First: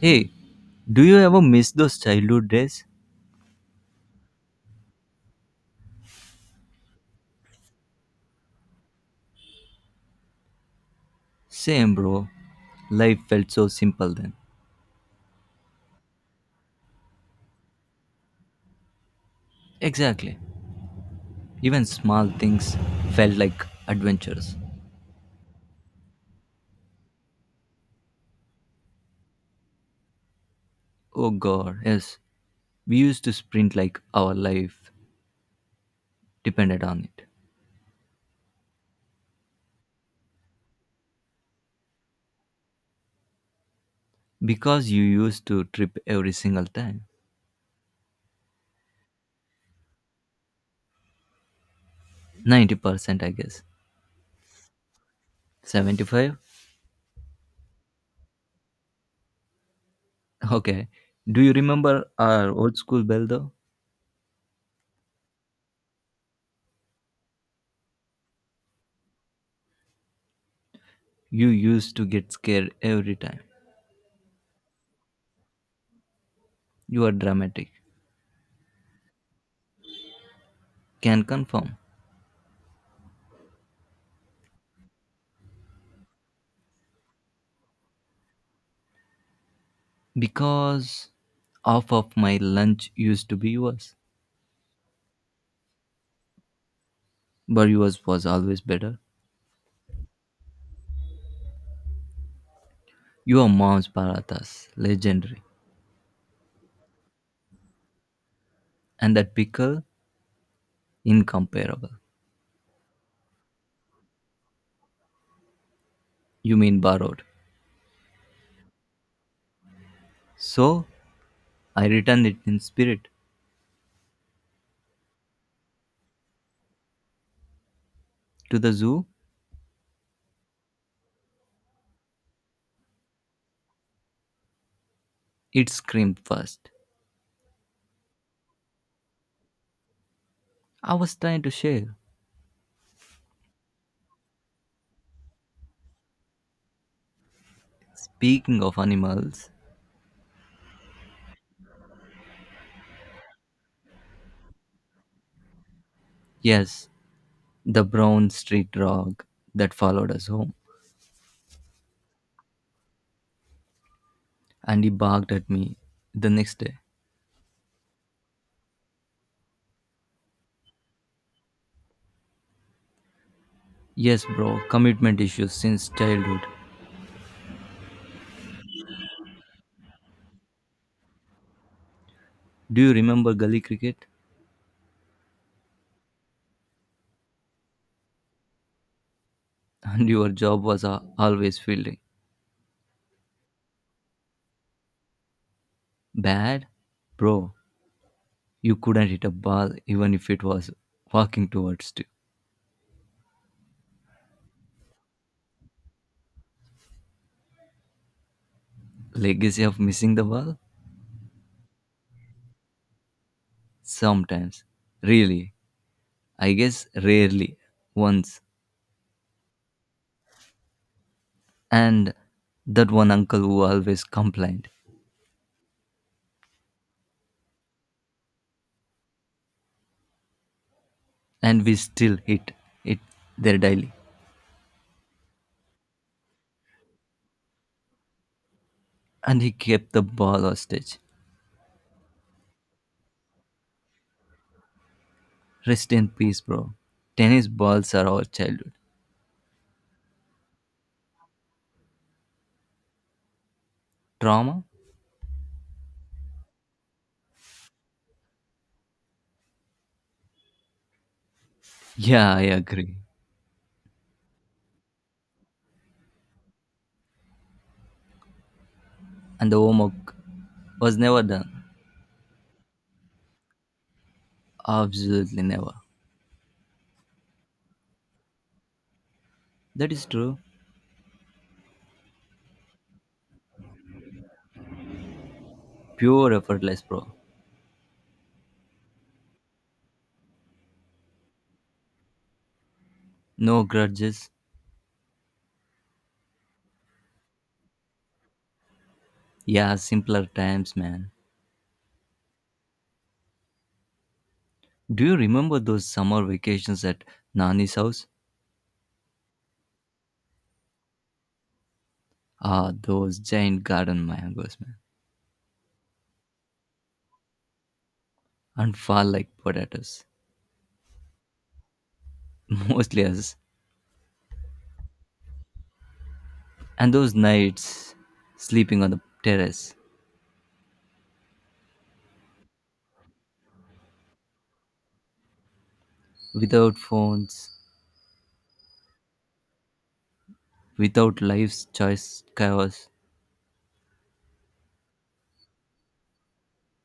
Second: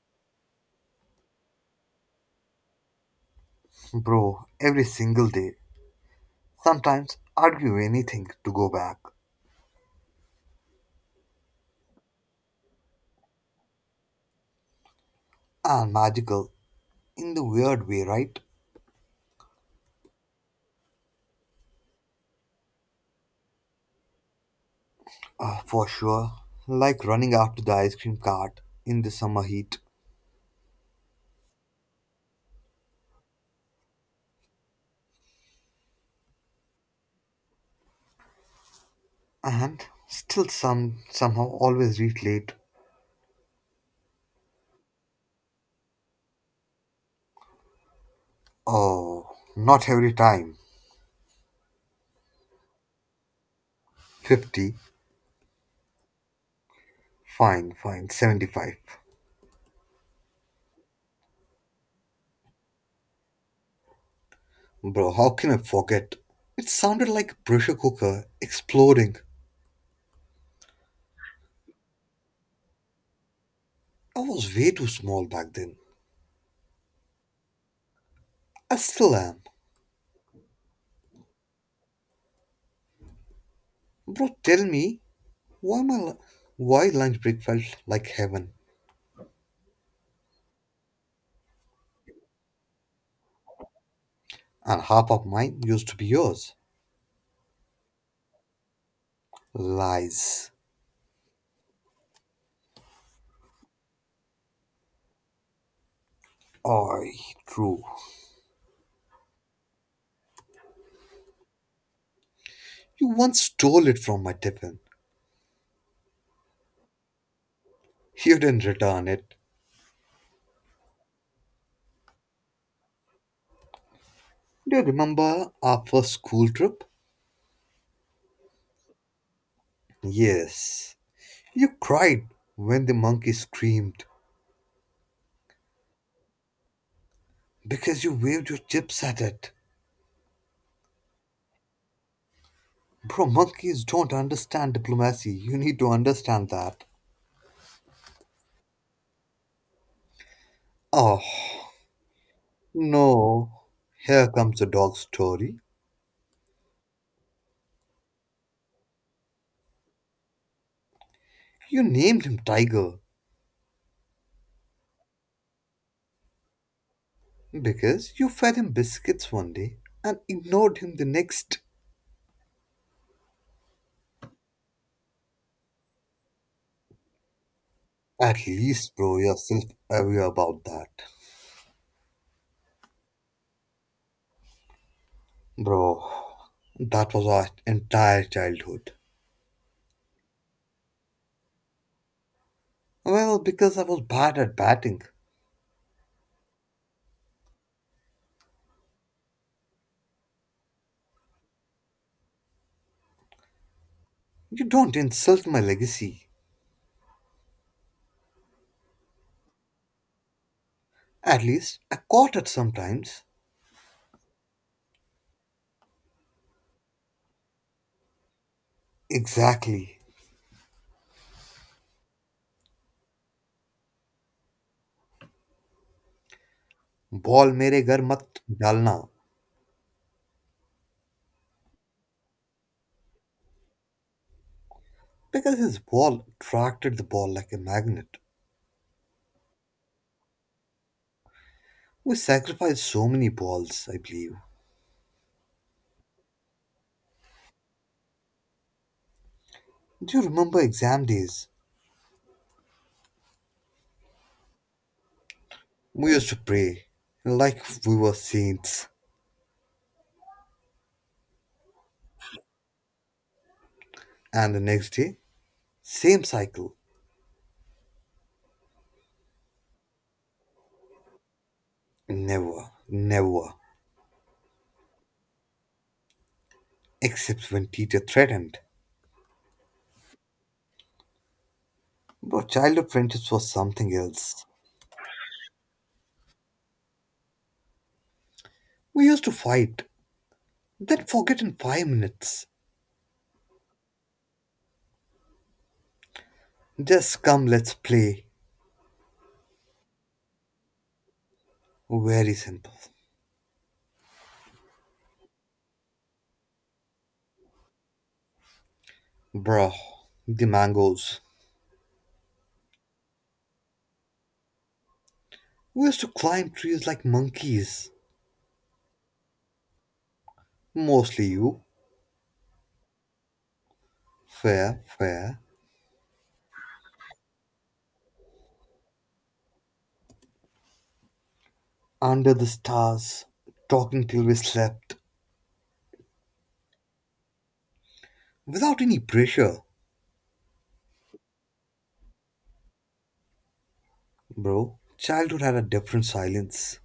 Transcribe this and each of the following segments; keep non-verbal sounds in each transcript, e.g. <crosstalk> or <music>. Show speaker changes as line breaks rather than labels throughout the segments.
Hey, do you ever miss those childhood days?
Bro, every single day. Sometimes argue anything to go back.
Same, bro. Life felt so simple then.
And magical in the weird way, right?
Exactly. Even small things felt like adventures.
For sure. Like running after the ice cream cart in the summer heat.
Oh god, yes. We used to sprint like our life depended on it.
And still somehow always reach late.
Because you used to trip every single time.
Oh, not every time.
90%, I guess.
50.
75?
Fine, fine. 75.
Okay. Do you remember our old school bell though?
Bro, how can I forget? It sounded like a pressure cooker exploding.
You used to get scared every time.
I was way too small back then.
You are dramatic.
I still am.
Can confirm.
Bro, tell me Why, my, why lunch break felt like heaven,
Because half of my lunch used to be yours,
and half of mine used to be yours.
but yours was always better.
Lies.
Your mom's parathas, legendary,
I true.
and that pickle, incomparable.
You once stole it from my tiffin.
You mean borrowed.
You didn't return it.
So I returned it in spirit
Do you remember our first school trip?
to the zoo.
Yes. You cried when the monkey screamed
It screamed first.
because you waved your chips at it.
I was trying to share.
Bro, monkeys don't understand diplomacy. You need to understand that.
Speaking of animals,
Oh, no. Here comes the dog story.
yes, the brown street dog that followed us home,
You named him Tiger
and he barked at me the next day.
because you fed him biscuits one day and ignored him the next.
Yes, bro, commitment issues since childhood.
At least, bro, you're self aware about that.
Do you remember gully cricket?
Bro, that was our entire childhood.
<laughs> And your job was always fielding.
Well, because I was bad at batting.
Bad? Bro, you couldn't hit a ball even if it was walking towards you.
You don't insult my legacy.
Legacy of missing the ball?
At least, I caught it sometimes.
Sometimes. Really? I guess rarely. Once.
Exactly.
And that one uncle who always complained.
Ball mere ghar mat dalna.
And we still hit it there daily.
Because his ball attracted the ball like a magnet.
And he kept the ball hostage.
We sacrificed so many balls, I believe.
Rest in peace, bro. Tennis balls are our childhood.
Do you remember exam days?
Trauma?
We used to pray like we were saints,
Yeah, I agree.
and the next day, same cycle.
And the homework was never done.
Never, never,
Absolutely never.
except when teacher threatened.
That is true.
But childhood friendships was something else.
Pure effortless, bro.
We used to fight, then forget in 5 minutes.
No grudges.
Just come, let's play.
Yeah, simpler times, man.
Very simple.
Do you remember those summer vacations at Nani's house?
Bruh, the mangoes.
Ah, those giant garden mangoes, man.
We used to climb trees like monkeys.
And fall like potatoes.
Mostly you.
<laughs> Mostly us.
Fair, fair.
And those nights sleeping on the terrace.
Under the stars, talking till we slept,
Without phones.
without any pressure.
Without life's choice chaos.
Bro, childhood had a different silence.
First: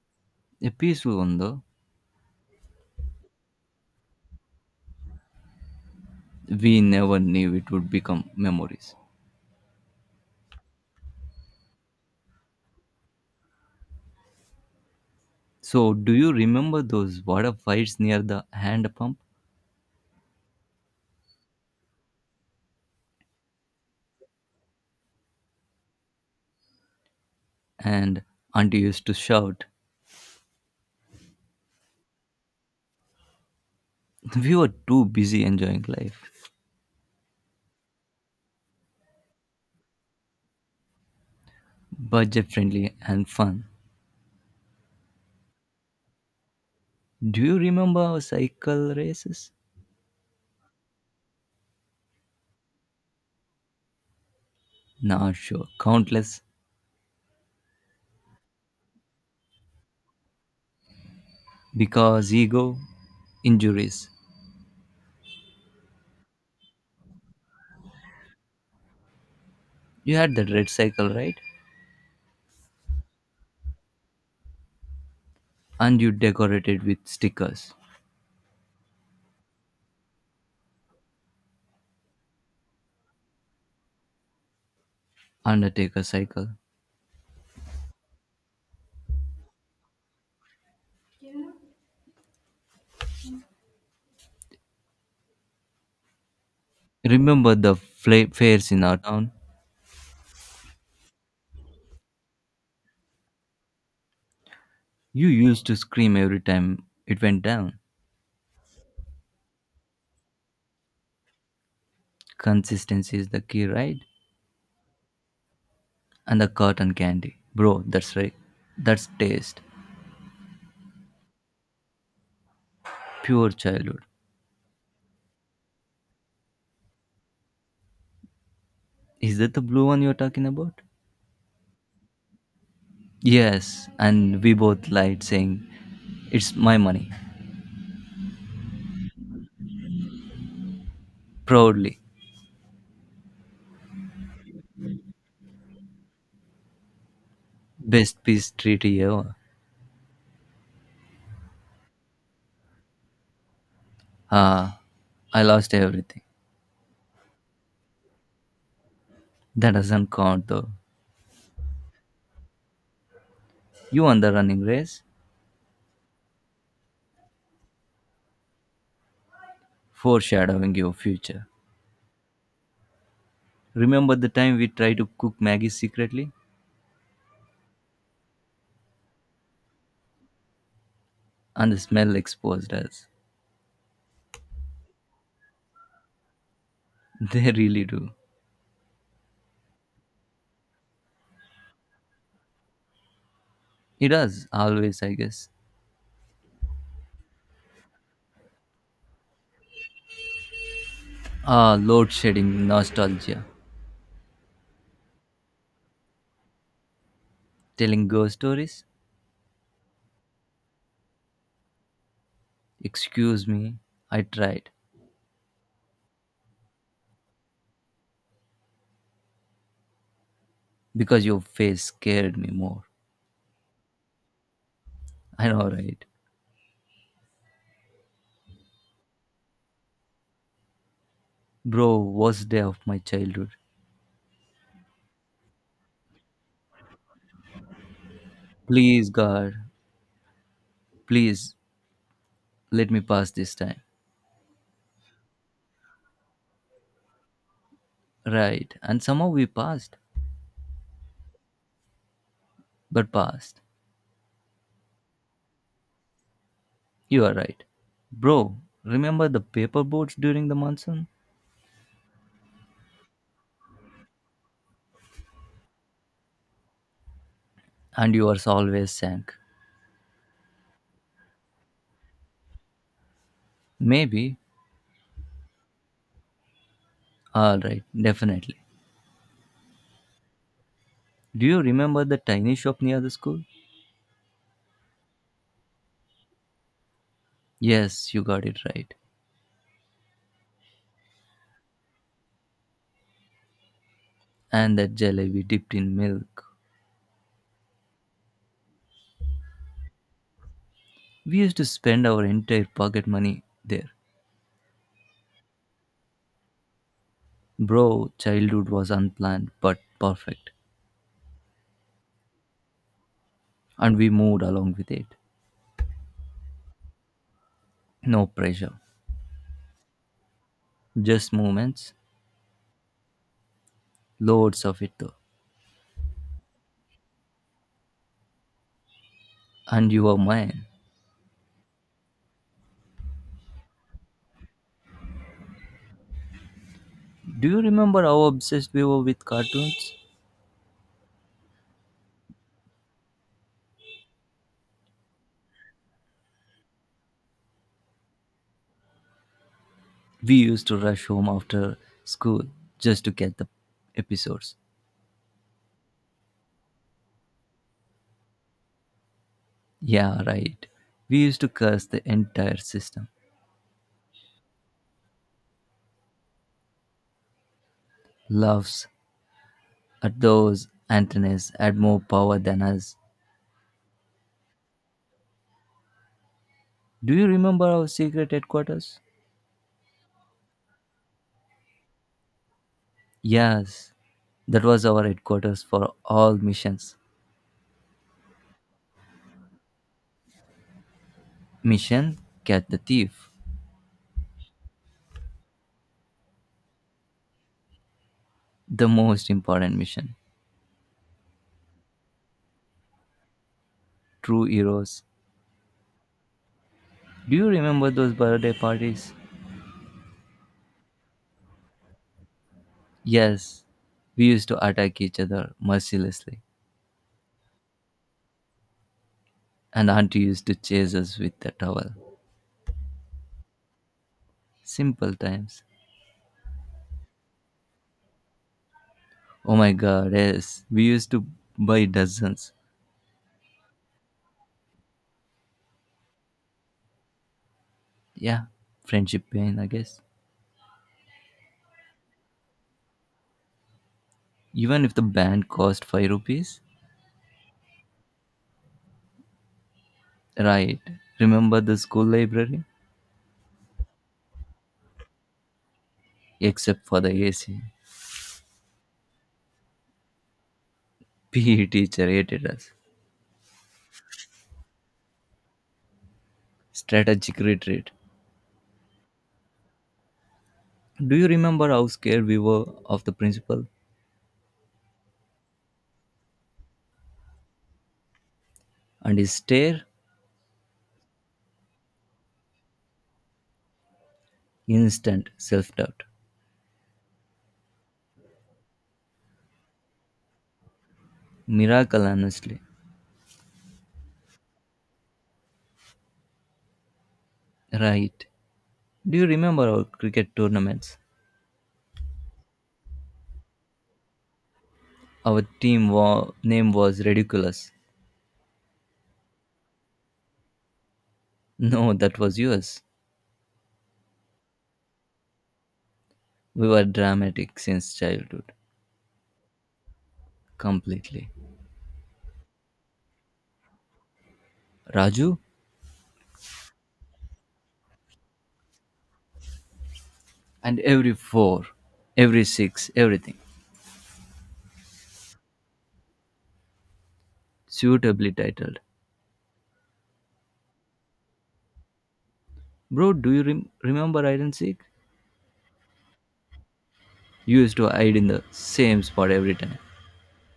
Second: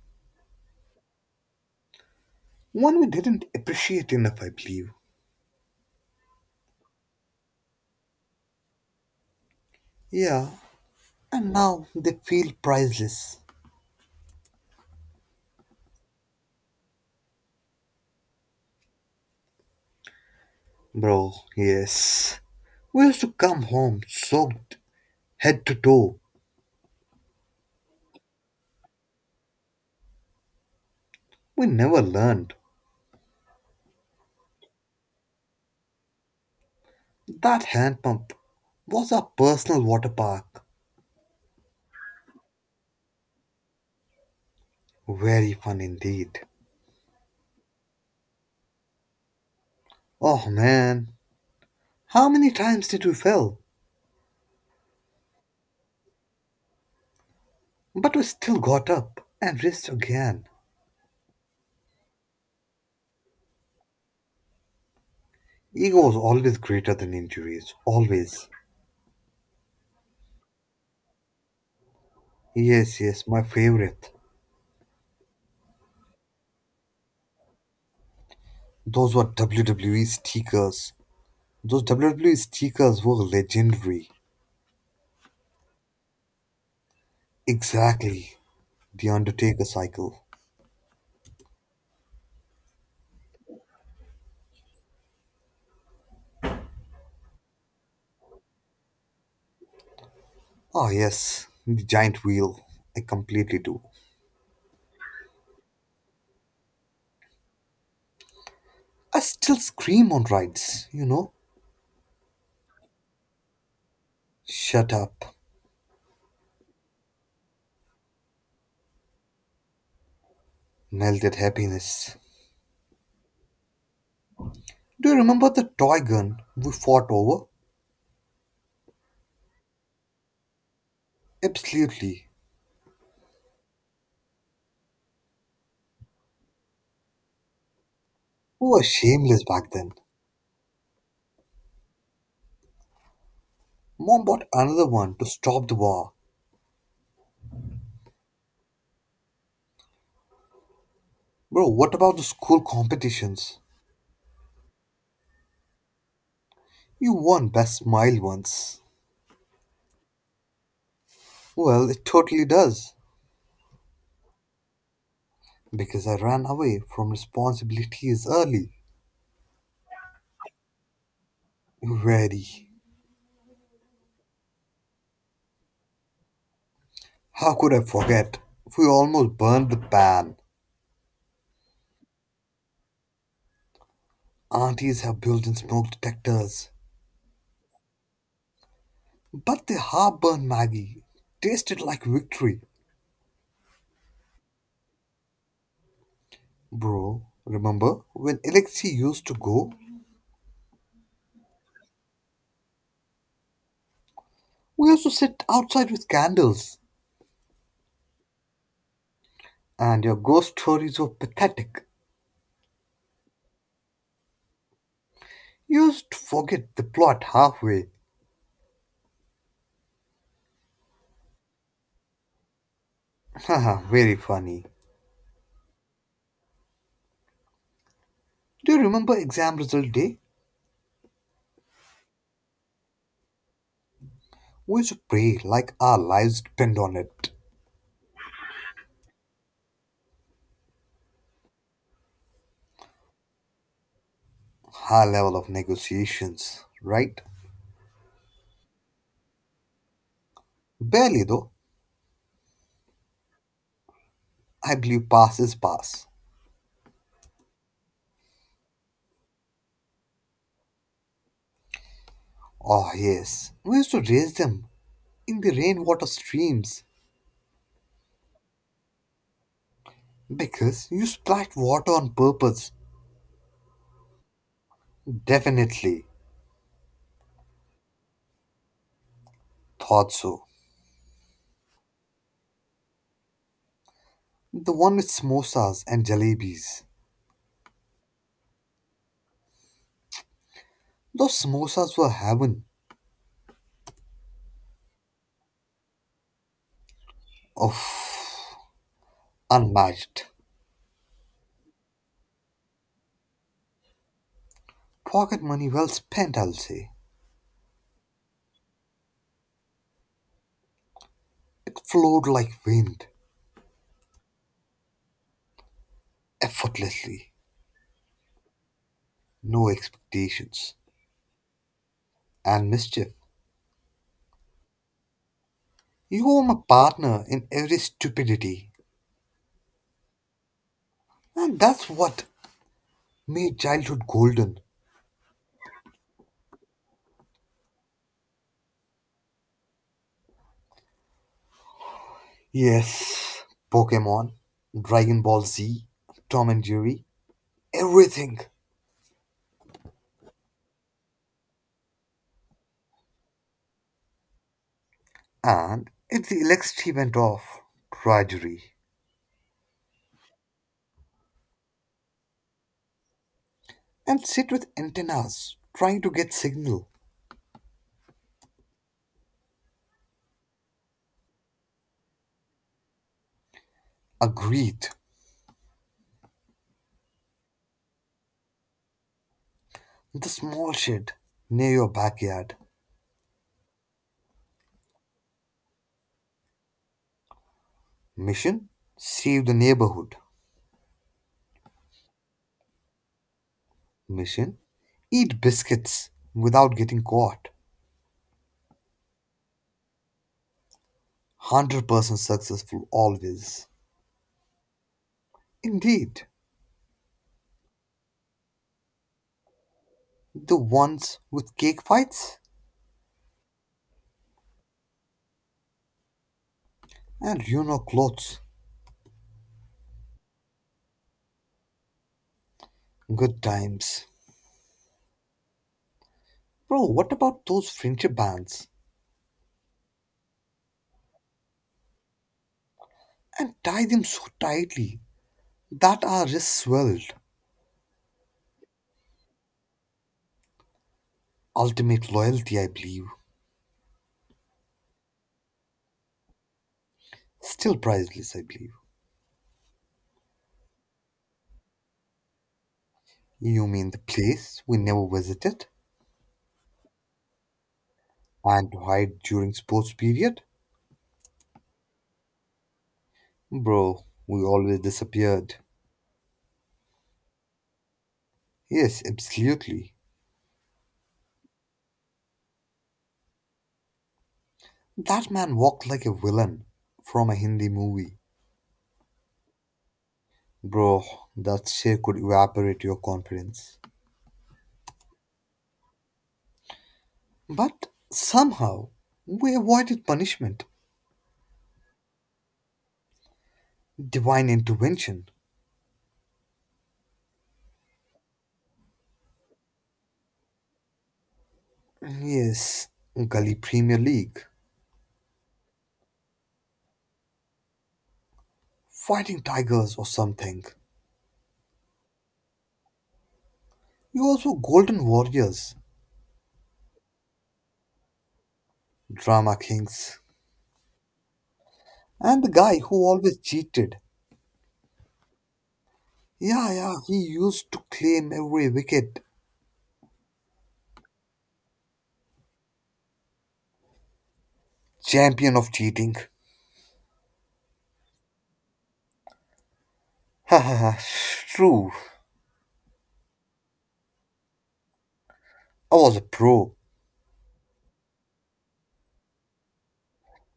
A peaceful one, though.
One we didn't appreciate enough, I believe.
We never knew it would become memories.
Yeah, and now they feel priceless.
So, do you remember those water fights near the hand pump?
Bro, yes. We used to come home soaked head to toe.
And auntie used to shout.
We never learned.
<laughs> We were too busy enjoying life,
That hand pump was our personal water park.
budget friendly and fun.
Very fun indeed.
Do you remember our cycle races?
Oh man, how many times did we fell?
Not sure, countless.
But we still got up and raced again.
Because ego, injuries.
Ego was always greater than injuries, always.
You had that red cycle, right?
Yes, yes, my favorite.
And you decorated with stickers.
Those were WWE stickers. Those WWE stickers were legendary.
Undertaker cycle.
Exactly. The Undertaker cycle.
Remember the fairs in our town?
Ah, yes, the giant wheel. I completely do.
You used to scream every time it went down.
I still scream on rides.
Consistency is the key, right?
Shut up.
And the cotton candy. Bro, that's right. That's taste.
Melted happiness.
Pure childhood.
Do you remember the toy gun we fought over?
Is that the blue one you're talking about?
Absolutely.
Yes, and we both lied saying it's my money.
We were shameless back then.
Proudly.
Mom bought another one to stop the war.
Best peace treaty ever.
Bro, what about the school competitions?
Ah, I lost everything.
You won Best Smile once.
That doesn't count though.
Well, it totally does.
You won the running race,
Because I ran away from responsibilities early.
foreshadowing your future.
Ready.
Remember the time we tried to cook Maggie secretly?
How could I forget? We almost burned the pan.
And the smell exposed us.
Aunties have built in smoke detectors.
<laughs> They really do.
But the half burned Maggie tasted like victory.
It does, always, I guess.
Bro, remember when Alexei used to go?
Ah, load shedding nostalgia.
We used to sit outside with candles.
Telling ghost stories?
And your ghost stories were pathetic.
Excuse me, I tried.
You used to forget the plot halfway.
Because your face scared me more.
<laughs> Haha, very funny.
I know, right?
Do you remember exam result day?
Bro, worst day of my childhood.
We used to pray like our lives depend on it.
Please, God, please let me pass this time.
High level of negotiations, right?
Right, and somehow we passed,
Barely though.
but passed.
I believe pass is pass.
You are right. Bro, remember the paper boats during the monsoon?
Oh yes, we used to raise them in the rainwater streams
And yours always sank.
because you splat water on purpose.
Maybe.
Definitely
Alright, definitely.
thought so.
Do you remember the tiny shop near the school?
The one with samosas and jalebis.
Yes, you got it right.
Those samosas were heaven.
And that jalebi dipped in milk.
Oh, unmatched.
We used to spend our entire pocket money there.
Pocket money well spent, I'll say.
Bro, childhood was unplanned but perfect.
It flowed like wind,
And we moved along with it.
effortlessly,
No pressure.
no expectations,
Just moments.
and mischief.
Loads of it though.
You were my partner in every stupidity,
And you were mine.
and that's what made childhood golden.
Do you remember how obsessed we were with cartoons?
Yes, Pokemon, Dragon Ball Z, Tom and Jerry, everything.
We used to rush home after school just to get the episodes.
And if the electricity went off, tragedy.
Yeah, right. We used to curse the entire system.
And sit with antennas, trying to get signal.
Loves at those antennas had more power than us.
Agreed.
Do you remember our secret headquarters?
The small shed near your backyard.
Yes, that was our headquarters for all missions.
Mission? Save the neighborhood.
Mission Catch the Thief,
Mission Eat biscuits without getting caught.
the most important mission.
100% successful always.
True heroes.
Indeed,
Do you remember those birthday parties?
the ones with cake fights
Yes, we used to attack each other mercilessly,
and clothes.
and Auntie used to chase us with the towel.
Good times.
Simple times.
Bro, what about those friendship bands?
Oh my god, yes. We used to buy dozens.
And tie them so tightly that our wrists swelled.
Yeah, friendship pain, I guess.
Ultimate loyalty, I believe.
Even if the band cost 5 rupees.
Still priceless, I believe.
Right. Remember the school library?
You mean the place we never visited
Except for the AC.
and hide during sports period?
PE teacher hated us.
Bro, we always disappeared.
Strategic retreat.
Yes, absolutely.
Do you remember how scared we were of the principal?
That man walked like a villain from a Hindi movie.
And his stare?
Bro, that share could evaporate your confidence.
Instant self doubt.
But somehow, we avoided punishment.
Miracle, honestly.
Divine intervention.
Right. Do you remember our cricket tournaments?
Yes, Gully Premier League.
Our team name was ridiculous.
Fighting Tigers or something.
No, that was yours.
You also Golden Warriors,
We were dramatic since childhood.
Drama Kings.
Completely.
And the guy who always cheated.
Raju
Yeah, yeah, he used to claim every wicket.
and every four, every six, everything.
Champion of cheating.
Suitably titled.
Haha, true.
Bro, do you remember hide and seek?
I was a pro.
You used to hide in the same spot every time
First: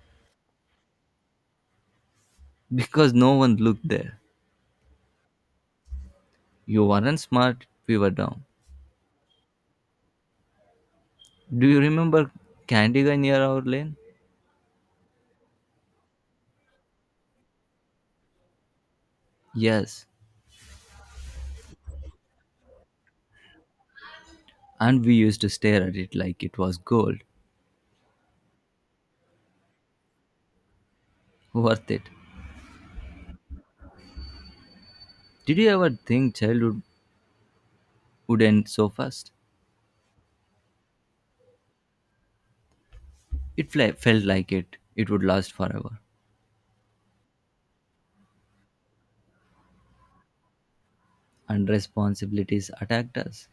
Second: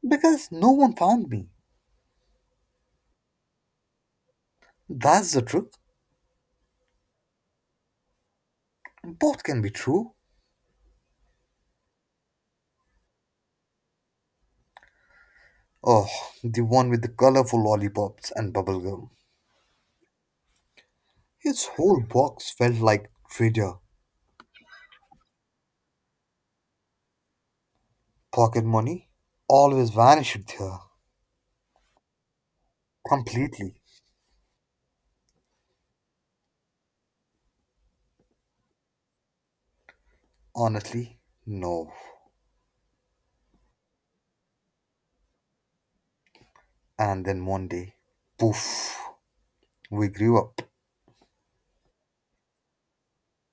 Because no one found me.
because no one looked there.
That's the trick.
You weren't smart, we were dumb.
Both can be true.
Do you remember Candy Guy near our lane?
Oh, the one with the colorful lollipops and bubblegum.
Yes,
His whole box felt like treasure.
and we used to stare at it like it was gold.
Pocket money? Always vanished there.
Worth it.
Completely.
Did you ever think childhood would end so fast?
Honestly, no.
It felt like it. It would last forever.
And then one day, poof, we grew up.
And responsibilities attacked us.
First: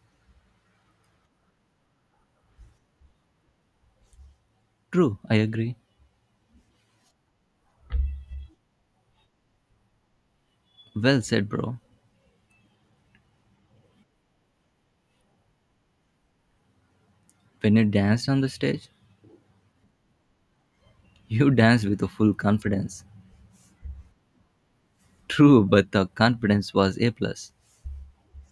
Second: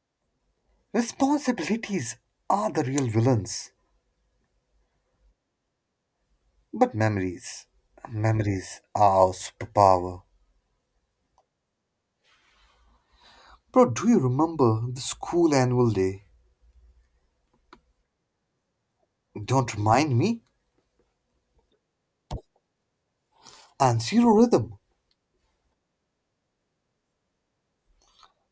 Responsibilities are the real villains.
True, I agree.
But memories, memories are our superpower.
Well said, bro.
Bro, do you remember the school annual day?
When you danced on the stage,
Don't remind me.
<laughs> you danced with a full confidence.
And zero rhythm.
True, but the confidence was A plus.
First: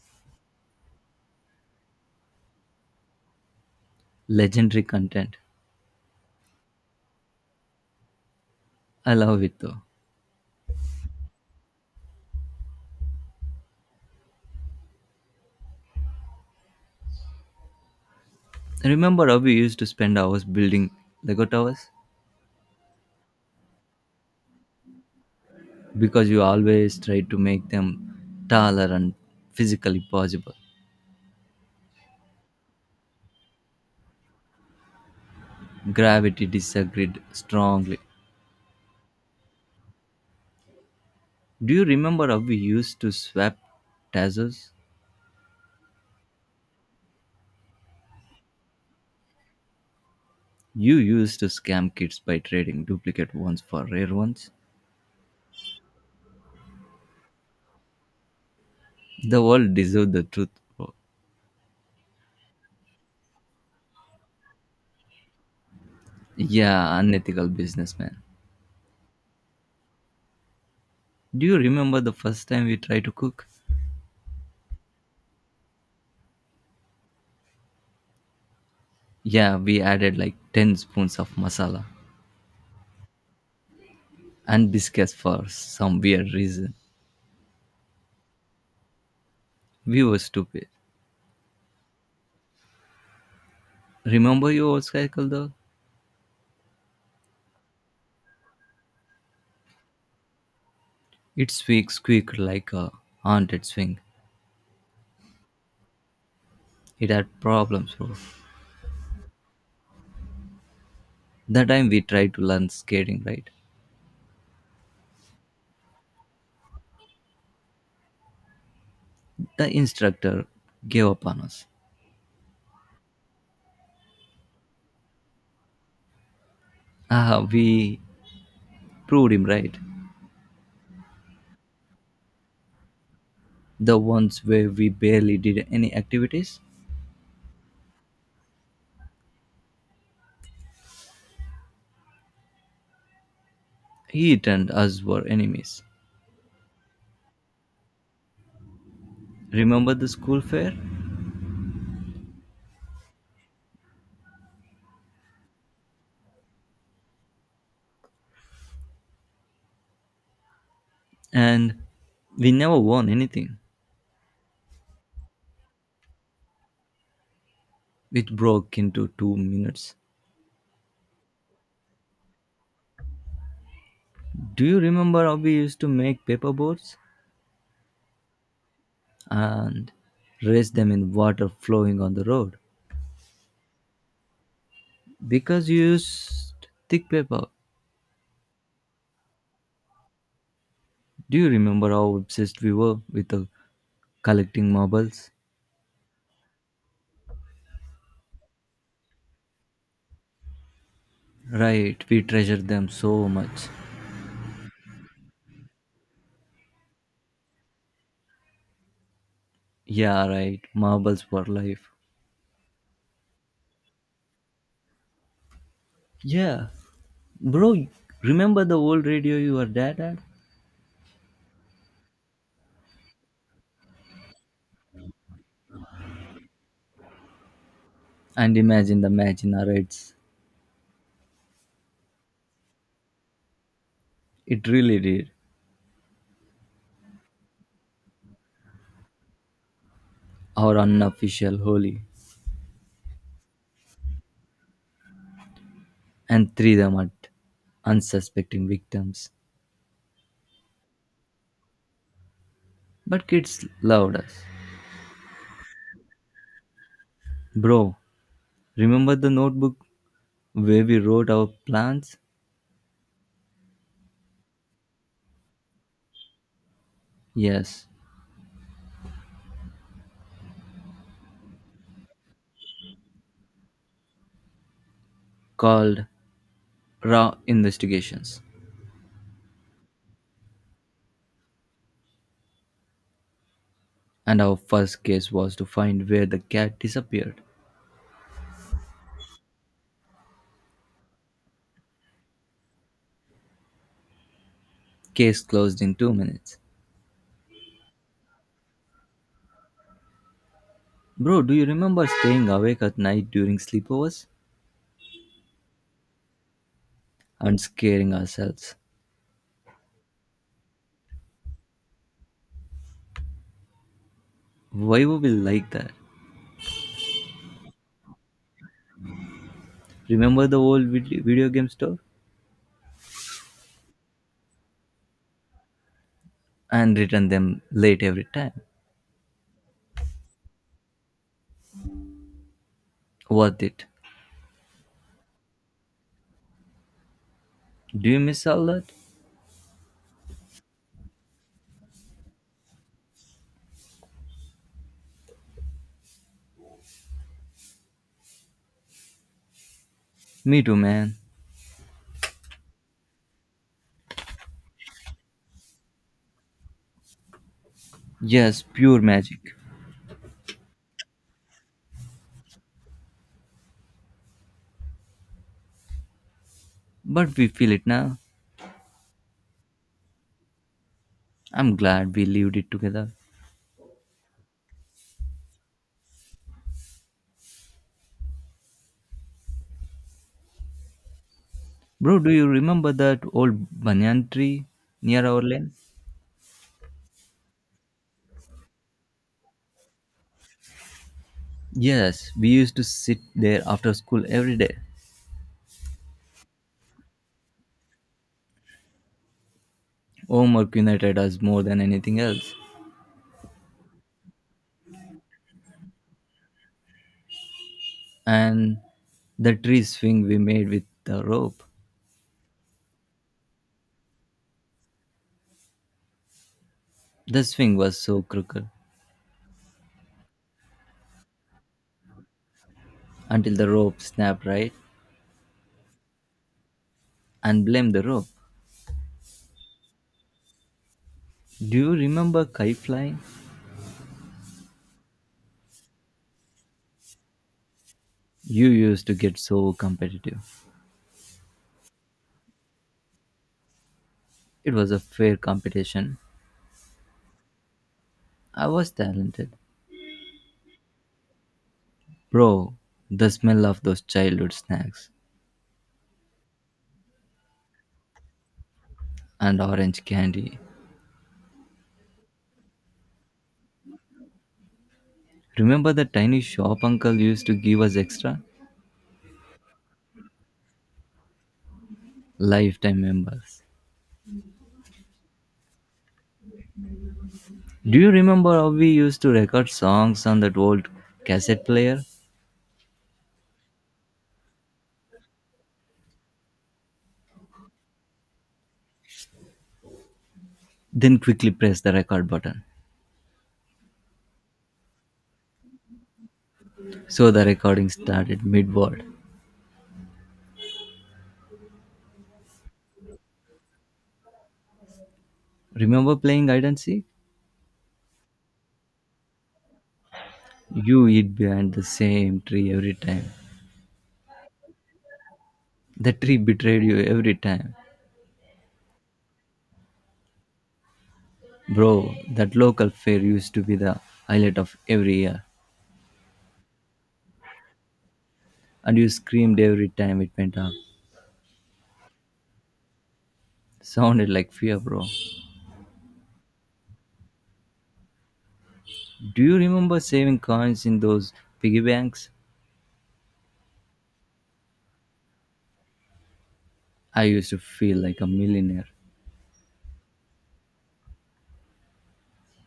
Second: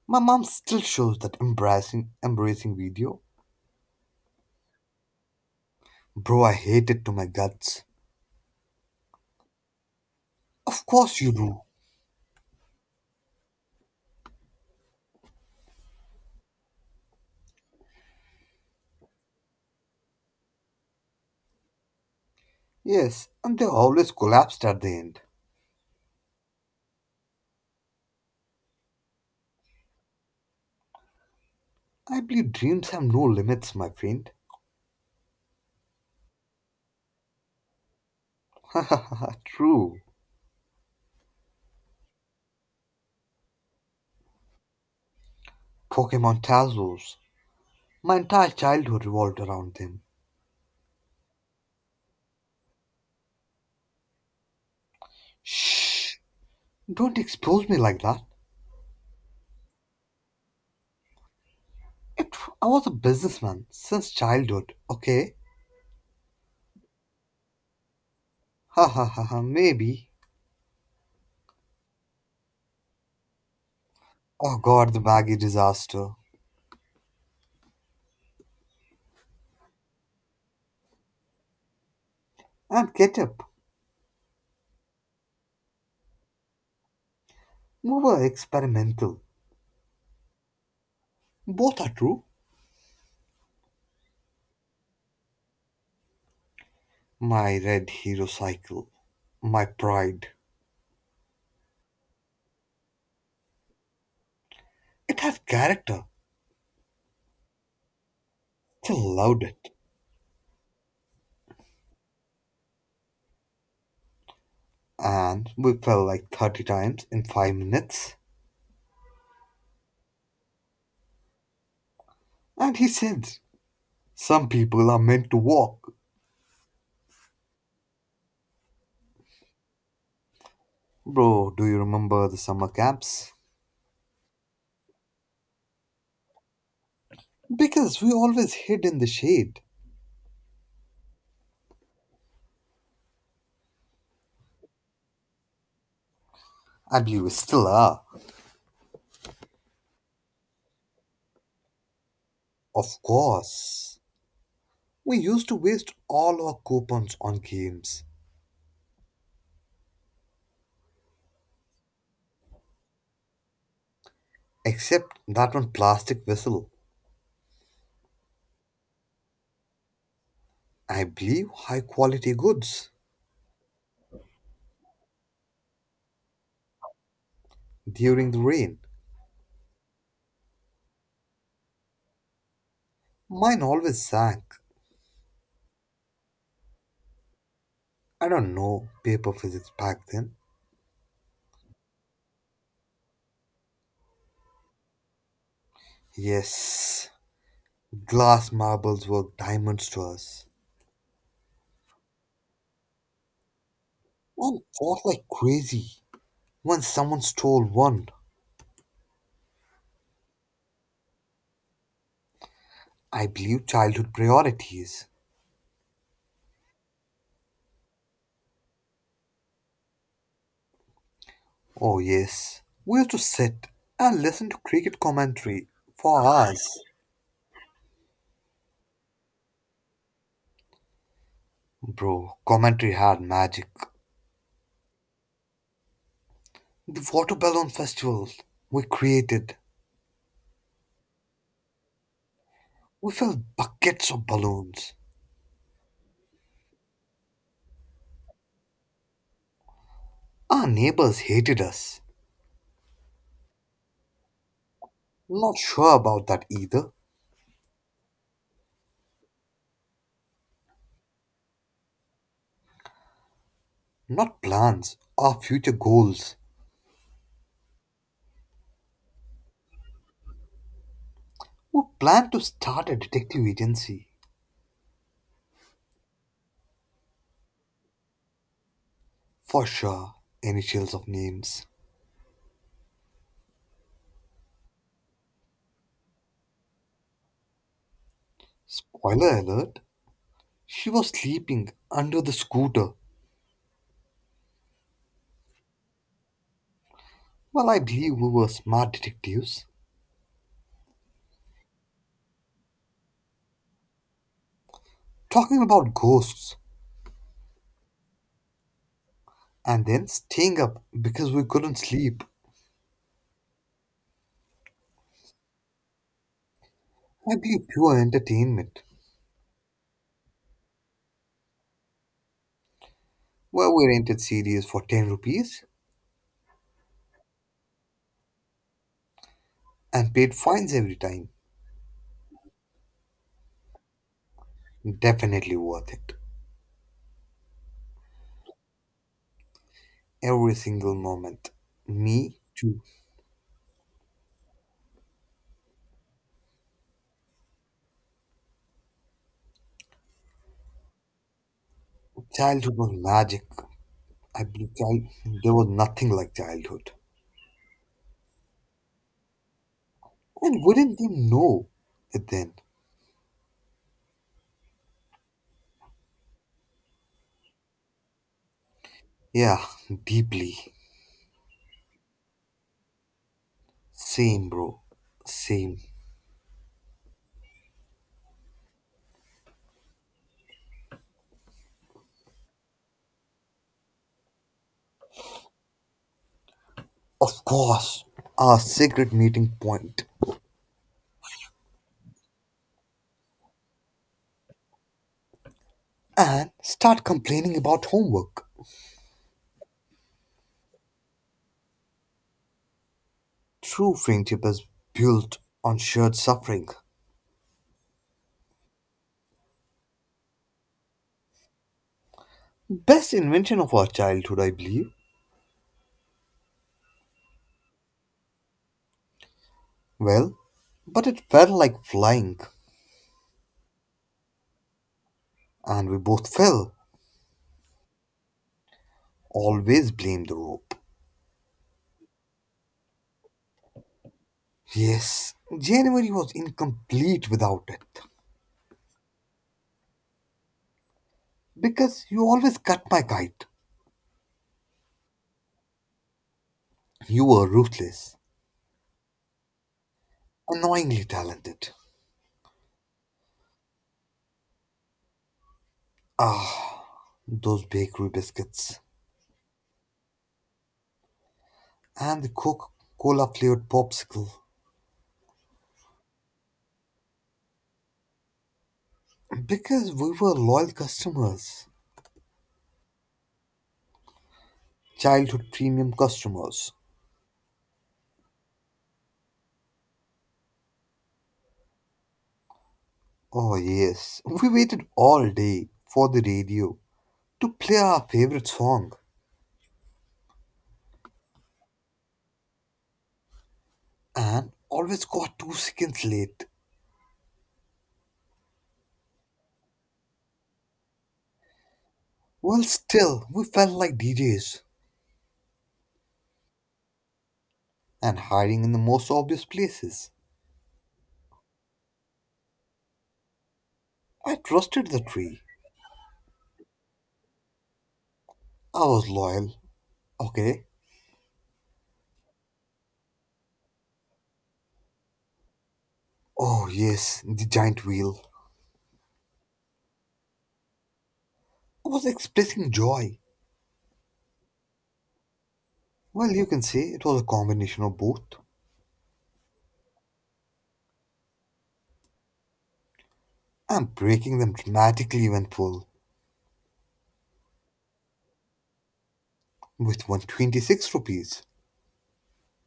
My mom still shows that embarrassing, embracing video.
Legendary content.
Bro, I hate it to my guts.
I love it though.
Of course you do.
Remember how we used to spend hours building Lego towers?
Yes, and they always collapsed at the end.
Because you always tried to make them taller and physically possible.
I believe dreams have no limits, my friend.
Gravity disagreed strongly.
<laughs> True.
Do you remember how we used to swap tazos?
Pokemon Tazos. My entire childhood revolved around them.
You used to scam kids by trading duplicate ones for rare ones.
Shh! Don't expose me like that.
The world deserved the truth, bro.
I was a businessman since childhood, okay?
Yeah, unethical businessman.
Ha ha ha ha, maybe.
Do you remember the first time we tried to cook?
Oh god, the baggy disaster.
Yeah, we added like 10 spoons of masala
And ketchup.
and biscuits for some weird reason.
We were experimental.
We were stupid.
Both are true.
Remember your old cycle though?
My red hero cycle. My pride.
It squeaked like a haunted swing.
It had character.
It had problems, bro.
He loved it.
That time we tried to learn skating, right?
And we fell like 30 times in 5 minutes.
The instructor gave up on us.
And he said, some people are meant to walk.
Ah, we proved him right.
Bro, do you remember the summer camps?
The ones where we barely did any activities,
Because we always hid in the shade.
he and us were enemies.
And we still are.
Remember the school fair?
Of course. We used to waste all our coupons on games,
And we never won anything.
except that one plastic vessel.
It broke into two minutes.
I believe high quality goods
Do you remember how we used to make paper boats
during the rain.
and raise them in water flowing on the road?
Mine always sank.
Because you used thick paper.
I don't know paper physics back then.
Do you remember how obsessed we were with the collecting marbles?
Yes, glass marbles were diamonds to us.
Right, we treasure them so much.
One fought like crazy. Once someone stole one.
Yeah, right, marbles for life.
I believe childhood priorities.
Yeah, bro, remember the old radio your dad had?
Oh, yes. We used to sit and listen to cricket commentary for hours.
And imagine the match in our heads.
Bro, commentary had magic.
It really did.
The water balloon festival we created.
Our unofficial holy.
We filled buckets of balloons.
And threw them at unsuspecting victims.
Our neighbors hated us.
But kids loved us.
Not sure about that either.
Bro, remember the notebook where we wrote our plans?
Not plans, our future goals.
Yes,
We plan to start a detective agency.
called Raw Investigations.
For sure, initials of names.
And our first case was to find where the cat disappeared.
Spoiler alert, she was sleeping under the scooter.
Case closed in two minutes.
Well, I believe we were smart detectives.
Bro, do you remember staying awake at night during sleepovers
Talking about ghosts
and scaring ourselves?
and then staying up because we couldn't sleep.
Why were we like that?
Ugly pure entertainment,
Remember the old video game store?
where we rented CDs for 10 rupees
And return them late every time.
and paid fines every time.
Worth it.
Definitely worth it.
Do you miss all that?
Every single moment. Me too.
Me too, man.
Childhood was magic. I believe there was nothing like childhood.
Yes, pure magic.
And wouldn't they know it then?
But we feel it now.
Yeah, deeply.
I'm glad we lived it together.
Same, bro. Same.
Bro, do you remember that old banyan tree near our lane?
Of course. Our secret meeting point.
Yes, we used to sit there after school every day.
And start complaining about homework.
Homework united us more than anything else.
True friendship is built on shared suffering.
And the tree swing we made with the rope.
Best invention of our childhood, I believe.
The swing was so crooked
Well, but it felt like flying,
until the rope snapped right
and we both fell.
and blame the rope.
Always blame the rope.
Do you remember kite flying?
Yes, January was incomplete without it.
You used to get so competitive.
Because you always cut my kite.
It was a fair competition.
You were ruthless,
I was talented.
annoyingly talented.
Bro, the smell of those childhood snacks
Ah, those bakery biscuits
and orange candy.
and the Coca Cola flavored popsicle.
Remember the tiny shop uncle used to give us extra?
Because we were loyal customers.
Lifetime members.
Childhood premium customers.
Do you remember how we used to record songs on that old cassette player?
Oh, yes. We waited all day for the radio to play our favorite song
Then quickly press the record button.
and always got 2 seconds late.
So the recording started mid word.
Well, still, we felt like DJs
Remember playing hide and seek?
and hiding in the most obvious places.
You hid behind the same tree every time.
I trusted the tree.
The tree betrayed you every time.
I was loyal. Okay.
Bro, that local fair used to be the highlight of every year.
Oh, yes, the giant wheel.
And you screamed every time it went up.
I was expressing joy.
Sounded like fear, bro.
Well, you can say it was a combination of both.
Do you remember saving coins in those piggy banks?
I'm breaking them dramatically when full
I used to feel like a millionaire.
with 126 rupees.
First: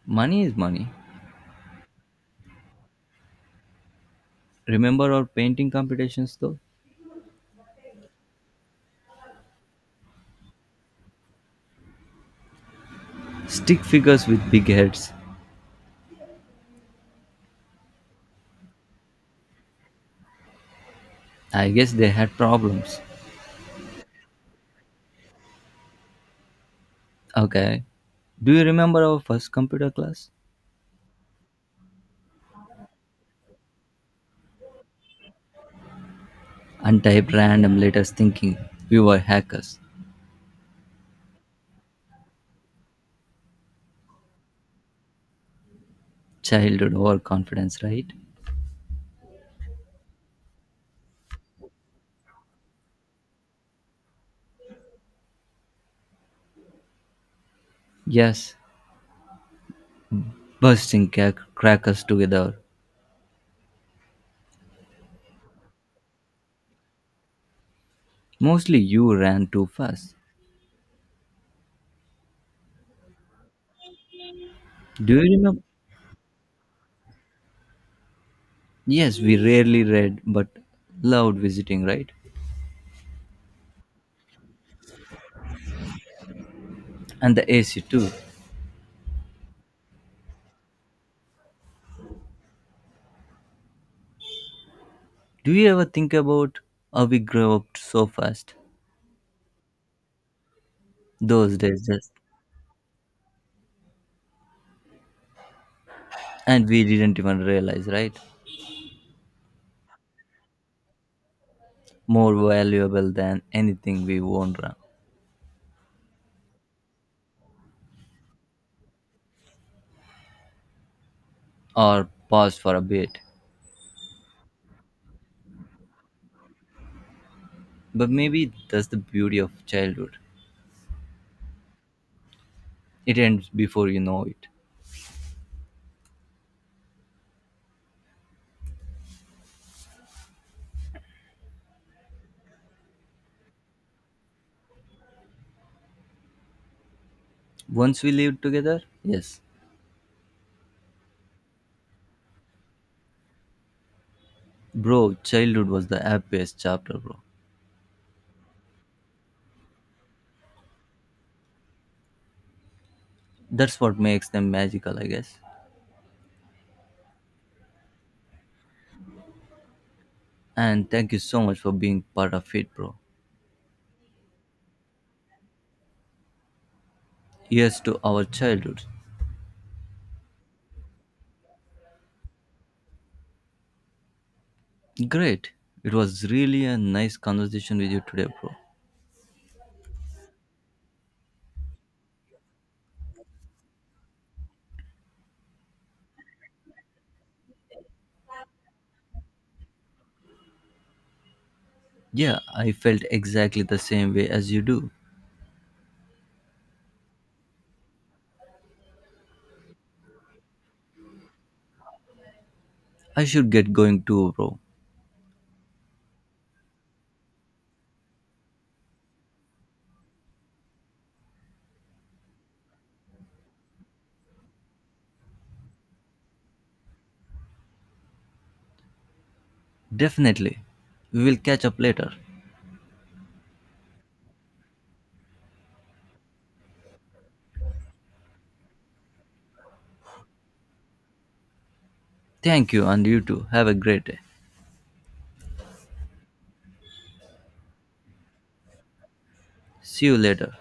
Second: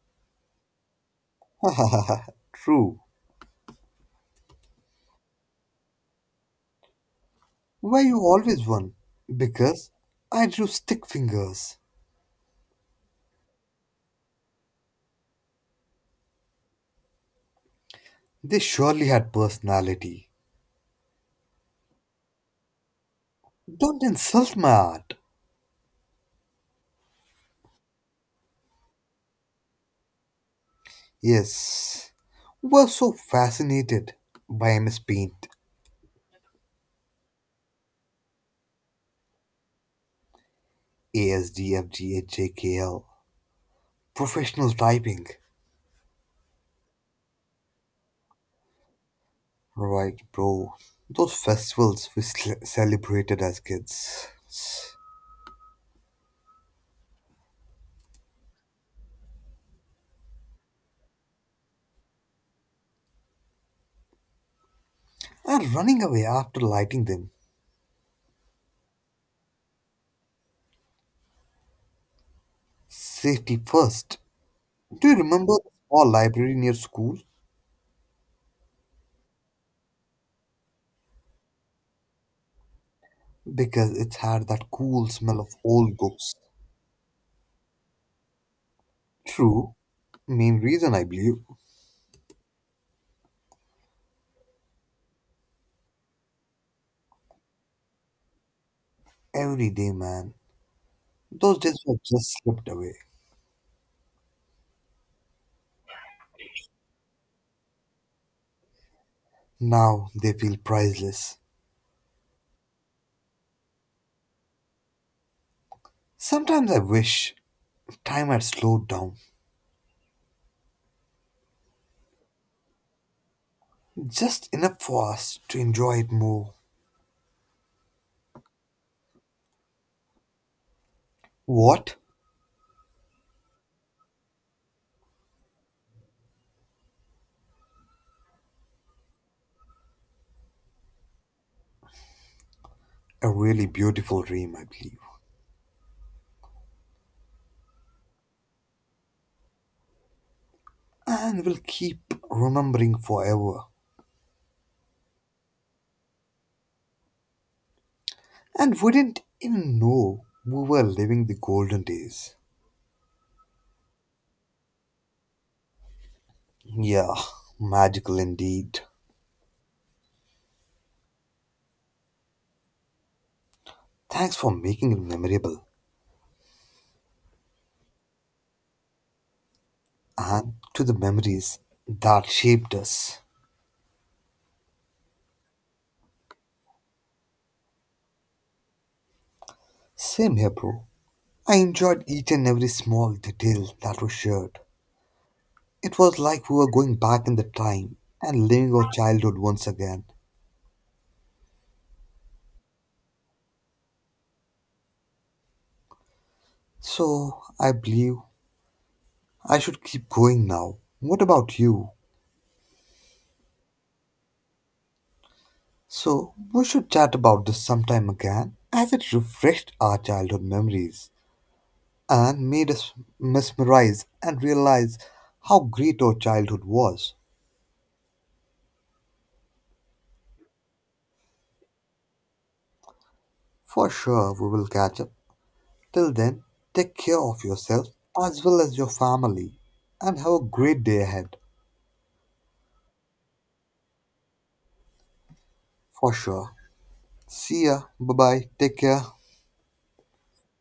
Money is money.
<laughs> True.
Remember our painting competitions though?
Why you always won? Because I drew stick fingers.
Stick figures with big heads.
They surely had personality.
I guess they had problems.
Don't insult my art.
Okay. Do you remember our first computer class?
Yes. We're so fascinated by MS Paint,
Untyped random letters thinking we were hackers.
ASDFGHJKL, professional typing.
Childhood overconfidence, right?
Right, bro. Those festivals we celebrated as kids.
Yes. Bursting crackers together.
And running away after lighting them.
Mostly you ran too fast.
Safety first. Do
Do
you
you
remember
remember?
the small library near school?
Yes, we rarely read but loved visiting, right?
Because it had that cool smell of old books.
And the AC too.
True, main reason I believe.
Do you ever think about how we grew up so fast
Every day, man.
those
Those days
days
were
just
just slipped away.
and we didn't even realize, right?
Now they feel priceless.
More valuable than anything we own
Sometimes I wish time had slowed down
or pause for a bit.
just enough for us to enjoy it more.
But maybe that's the beauty of childhood.
What
It ends before you know it.
a really beautiful dream, I believe.
Once we lived together, yes.
And will keep remembering forever.
Bro, childhood was the happiest chapter, bro.
And wouldn't even know we were living the golden days.
That's what makes them magical, I guess.
Yeah, magical indeed.
And thank you so much for being part of it, bro.
Thanks for making it memorable
Here's to our childhood.
and to the memories that shaped us.
Great. It was really a nice conversation with you today, bro.
Same here, bro. I enjoyed each and every small detail that was shared. It was like we were going back in the time and living our childhood once again.
Yeah, I felt exactly the same way as you do.
So, I believe I should keep going now. What about you?
I should get going too, bro.
So, we should chat about this sometime again as it refreshed our childhood memories and made us mesmerize and realize how great our childhood was.
Definitely. We will catch up later.
For sure, we will catch up. Till then, take care of yourself as well as your family and have a great day ahead.
Thank you, and you too. Have a great day.
For sure. See ya. Bye bye. Take care.
See you later.